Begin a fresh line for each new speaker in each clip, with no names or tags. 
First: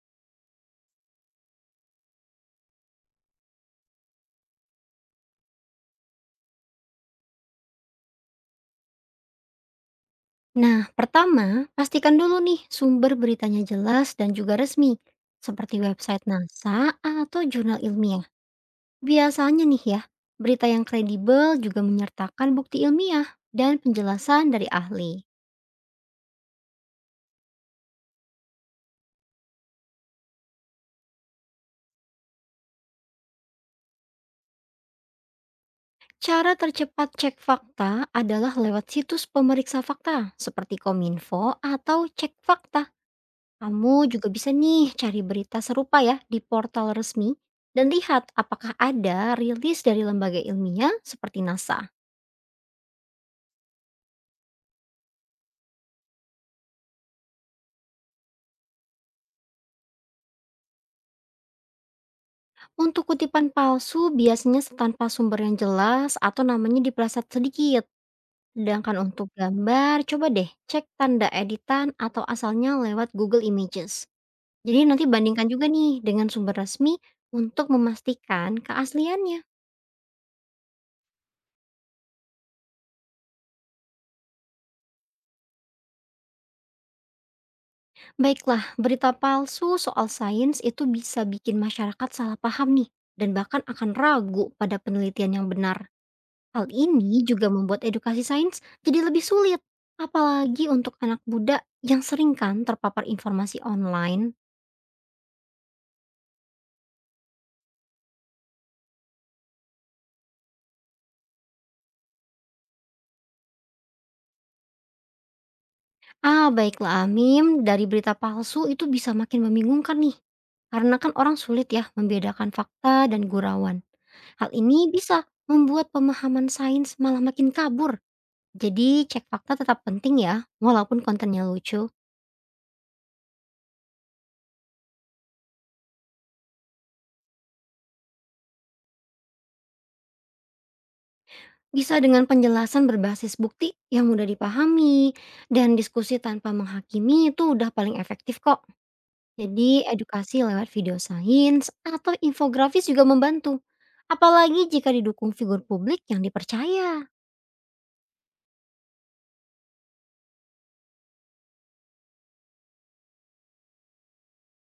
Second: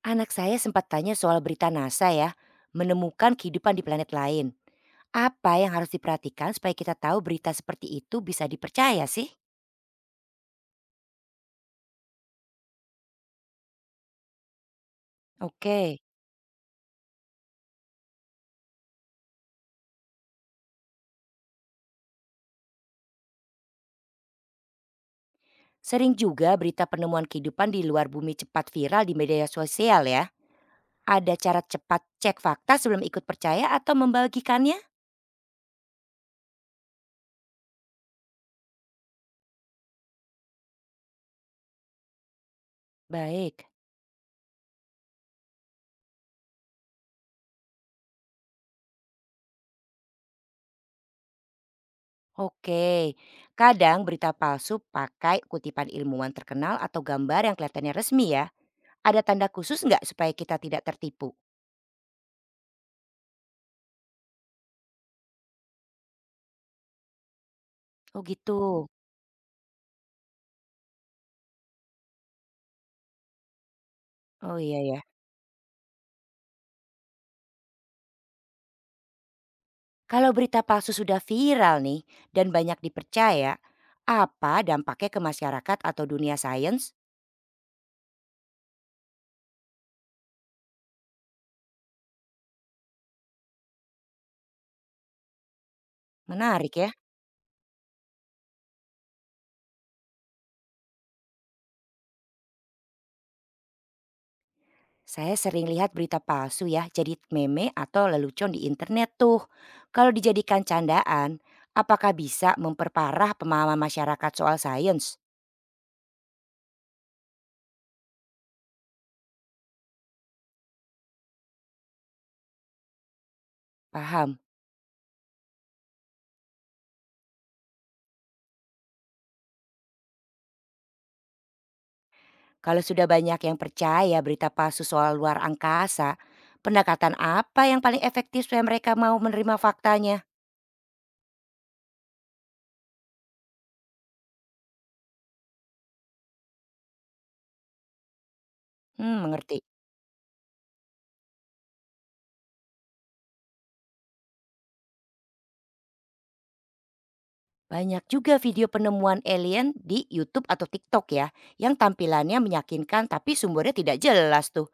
Anak saya sempat tanya soal berita NASA ya, menemukan kehidupan di planet lain. Apa yang harus diperhatikan supaya kita tahu berita seperti itu bisa dipercaya sih?
Nah, pertama, pastikan dulu nih sumber beritanya jelas dan juga resmi, seperti
Oke,
website NASA atau jurnal ilmiah. Biasanya nih ya, berita yang kredibel juga menyertakan bukti ilmiah dan penjelasan dari ahli.
sering juga berita penemuan kehidupan di luar bumi cepat viral di media sosial ya. Ada cara cepat cek fakta sebelum ikut percaya atau membagikannya?
Cara tercepat cek fakta adalah lewat situs pemeriksa fakta seperti Kominfo atau Cek Fakta.
Baik,
Kamu juga bisa nih cari berita serupa ya di portal resmi dan lihat apakah ada rilis dari lembaga ilmiah seperti NASA.
oke. Kadang berita palsu pakai kutipan ilmuwan terkenal atau gambar yang kelihatannya resmi ya. Ada tanda khusus nggak supaya kita tidak tertipu?
Untuk kutipan palsu biasanya tanpa sumber yang jelas atau namanya dipeleset sedikit.
Oh gitu.
Sedangkan untuk gambar, coba deh cek tanda editan atau asalnya lewat Google Images.
Oh
Jadi
iya ya.
nanti bandingkan juga nih dengan sumber resmi untuk memastikan keasliannya.
Kalau berita palsu sudah viral nih dan banyak dipercaya, apa dampaknya ke masyarakat atau dunia sains?
Baiklah, berita palsu soal sains itu bisa bikin masyarakat salah paham nih dan bahkan akan ragu pada penelitian yang benar. Hal
Menarik ya.
ini juga membuat edukasi sains jadi lebih sulit, apalagi untuk anak muda yang sering kan terpapar informasi online.
Saya sering lihat berita palsu ya, jadi meme atau lelucon di internet tuh. Kalau dijadikan candaan, apakah bisa memperparah pemahaman masyarakat soal sains?
Baiklah Amim, dari berita palsu itu bisa makin membingungkan nih. Karena kan orang sulit ya membedakan fakta dan gurauan.
Paham.
Hal ini bisa membuat pemahaman sains malah makin kabur. Jadi cek fakta tetap penting ya, walaupun kontennya lucu.
Kalau sudah banyak yang percaya berita palsu soal luar angkasa, pendekatan apa yang paling efektif supaya mereka mau menerima faktanya?
Bisa dengan penjelasan berbasis bukti yang mudah dipahami dan diskusi tanpa menghakimi itu udah paling efektif kok.
Hmm, mengerti.
Jadi edukasi lewat video sains atau infografis juga membantu. Apalagi jika didukung figur publik yang dipercaya.
Banyak juga video penemuan alien di YouTube atau TikTok ya, yang tampilannya meyakinkan tapi sumbernya tidak jelas tuh.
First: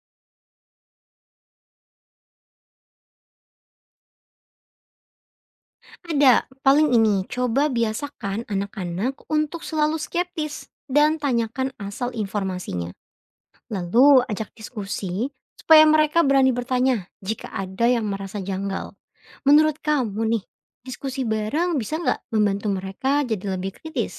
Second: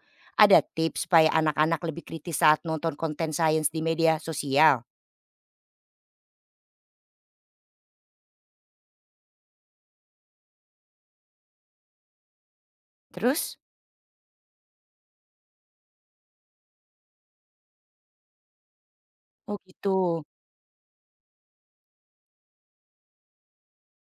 Ada tips supaya anak-anak lebih kritis saat nonton konten sains di media sosial?
Ada, paling ini coba biasakan anak-anak untuk selalu skeptis dan tanyakan asal informasinya.
Terus?
Lalu ajak diskusi supaya mereka berani bertanya jika ada yang merasa janggal.
Oh
Menurut kamu
gitu.
nih, diskusi bareng bisa nggak membantu mereka jadi lebih kritis?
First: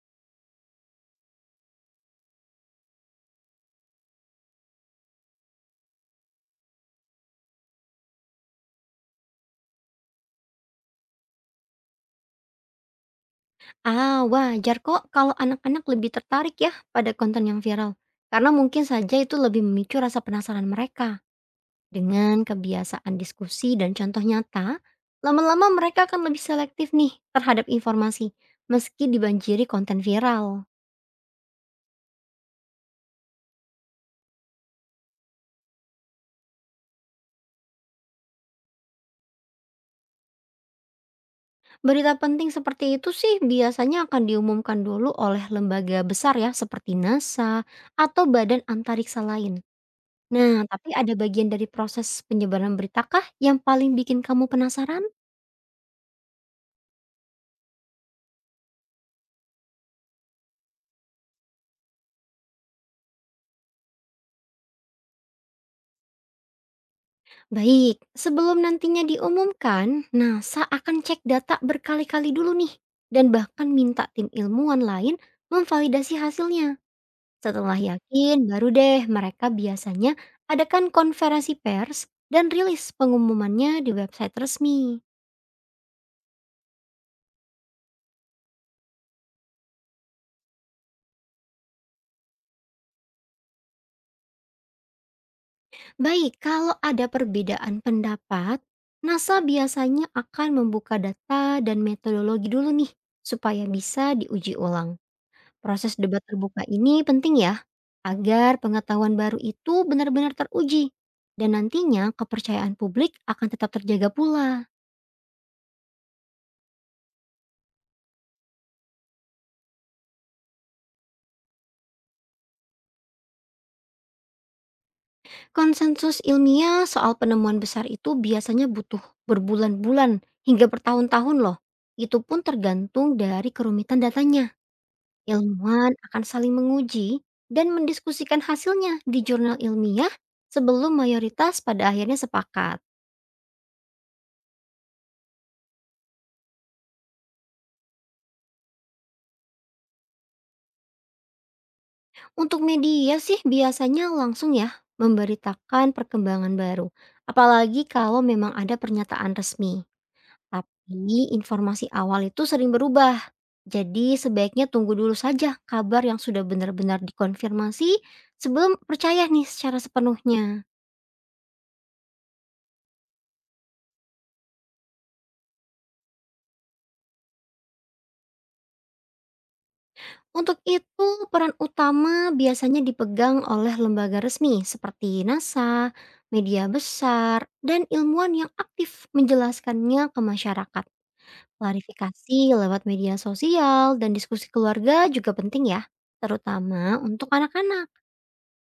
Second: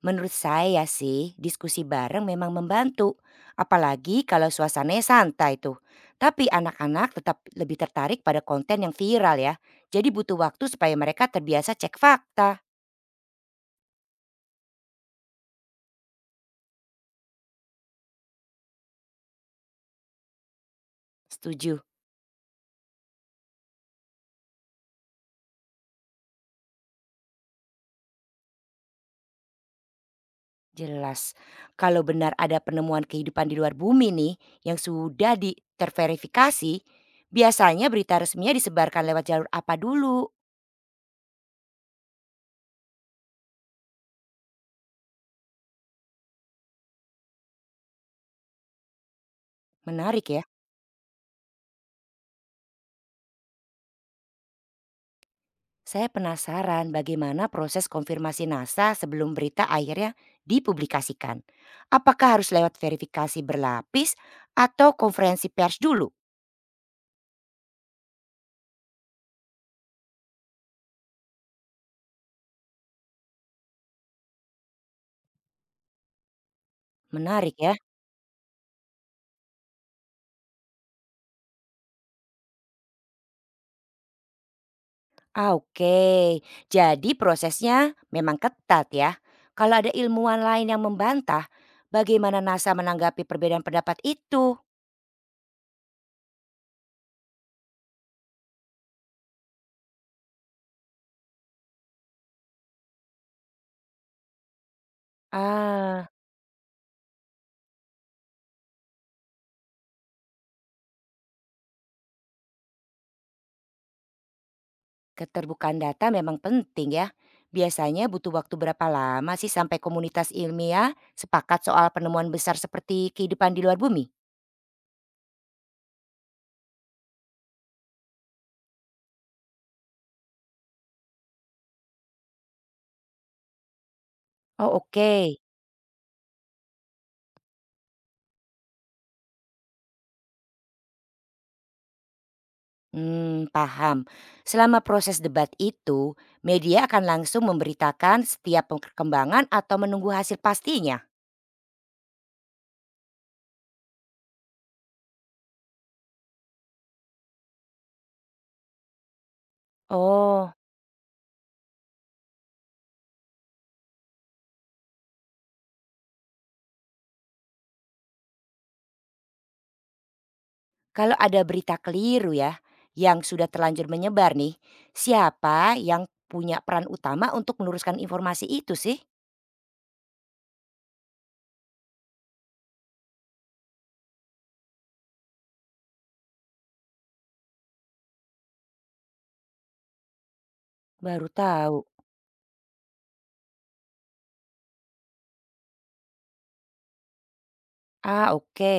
Menurut saya sih, diskusi bareng memang membantu. Apalagi kalau suasananya santai tuh. Tapi anak-anak tetap lebih tertarik pada konten yang viral ya. Jadi butuh waktu supaya mereka terbiasa cek fakta.
Wajar kok kalau anak-anak lebih tertarik ya pada konten yang viral. Karena mungkin saja itu lebih memicu rasa penasaran mereka.
Setuju.
Dengan kebiasaan diskusi dan contoh nyata, lama-lama mereka akan lebih selektif nih terhadap informasi meski dibanjiri konten viral.
Jelas. Kalau benar ada penemuan kehidupan di luar bumi nih yang sudah diterverifikasi, biasanya berita resminya disebarkan lewat jalur apa dulu?
Berita penting seperti itu sih biasanya akan diumumkan dulu oleh lembaga besar ya seperti NASA atau badan antariksa lain.
Menarik ya.
Nah, tapi ada bagian dari proses penyebaran beritakah yang paling bikin kamu penasaran?
Saya penasaran bagaimana proses konfirmasi NASA sebelum berita akhirnya dipublikasikan. Apakah harus lewat verifikasi berlapis atau konferensi pers dulu?
Baik, sebelum nantinya diumumkan, NASA akan cek data berkali-kali dulu nih dan bahkan minta tim ilmuwan lain memvalidasi hasilnya.
Menarik ya.
Setelah yakin, baru deh mereka biasanya adakan konferensi pers dan rilis pengumumannya di website resmi.
Ah, oke. Jadi prosesnya memang ketat ya. Kalau ada ilmuwan lain yang membantah, bagaimana NASA menanggapi perbedaan pendapat itu?
Baik, kalau ada perbedaan pendapat, NASA biasanya akan membuka data dan metodologi dulu nih, supaya bisa diuji ulang. Proses
Ah,
debat terbuka ini penting ya, agar pengetahuan baru itu benar-benar teruji. Dan nantinya kepercayaan publik akan tetap terjaga pula.
keterbukaan data memang penting ya. Biasanya butuh waktu berapa lama sih sampai komunitas ilmiah sepakat soal penemuan besar seperti kehidupan di luar bumi?
Konsensus ilmiah soal penemuan besar itu biasanya butuh berbulan-bulan hingga bertahun-tahun loh. Itu pun tergantung dari kerumitan datanya.
Oh, oke.
Ilmuwan akan saling menguji dan mendiskusikan hasilnya di jurnal ilmiah sebelum mayoritas pada akhirnya sepakat.
Hmm, paham. Selama proses debat itu, media akan langsung memberitakan setiap perkembangan atau menunggu hasil pastinya.
Untuk media sih biasanya langsung ya memberitakan perkembangan baru. Apalagi kalau memang ada pernyataan resmi.
Oh,
Tapi informasi awal itu sering berubah. Jadi sebaiknya tunggu dulu saja kabar yang sudah benar-benar dikonfirmasi sebelum percaya nih secara sepenuhnya.
kalau ada berita keliru ya, yang sudah terlanjur menyebar nih, siapa yang punya peran utama untuk meluruskan informasi itu sih?
Untuk itu, peran utama biasanya dipegang oleh lembaga resmi seperti NASA, media besar, dan ilmuwan yang aktif menjelaskannya ke masyarakat.
Baru tahu.
Klarifikasi lewat media sosial dan diskusi keluarga juga penting ya, terutama untuk anak-anak.
Ah, oke.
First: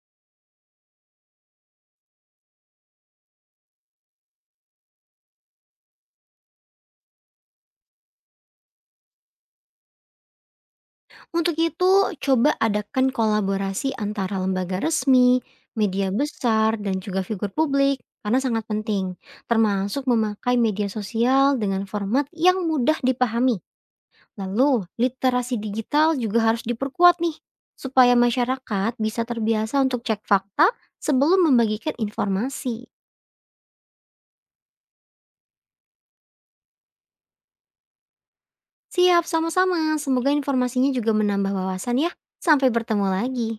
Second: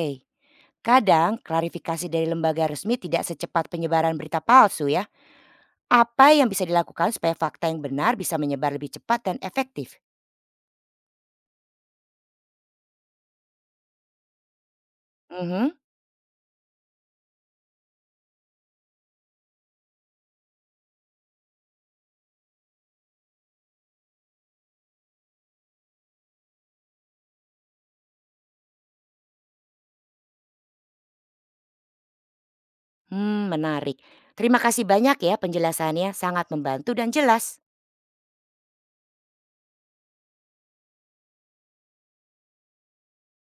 Kadang klarifikasi dari lembaga resmi tidak secepat penyebaran berita palsu ya. Apa yang bisa dilakukan supaya fakta yang benar bisa menyebar lebih cepat dan efektif?
Untuk itu, coba adakan kolaborasi antara lembaga resmi,
Mhm.
media besar, dan juga figur publik, karena sangat penting, termasuk memakai media sosial dengan format yang mudah dipahami. Lalu, literasi digital juga harus diperkuat nih, supaya masyarakat bisa terbiasa untuk cek fakta sebelum membagikan informasi.
Hmm, menarik. Terima kasih banyak ya penjelasannya, sangat membantu dan jelas.
Siap, sama-sama. Semoga informasinya juga menambah wawasan ya. Sampai bertemu lagi.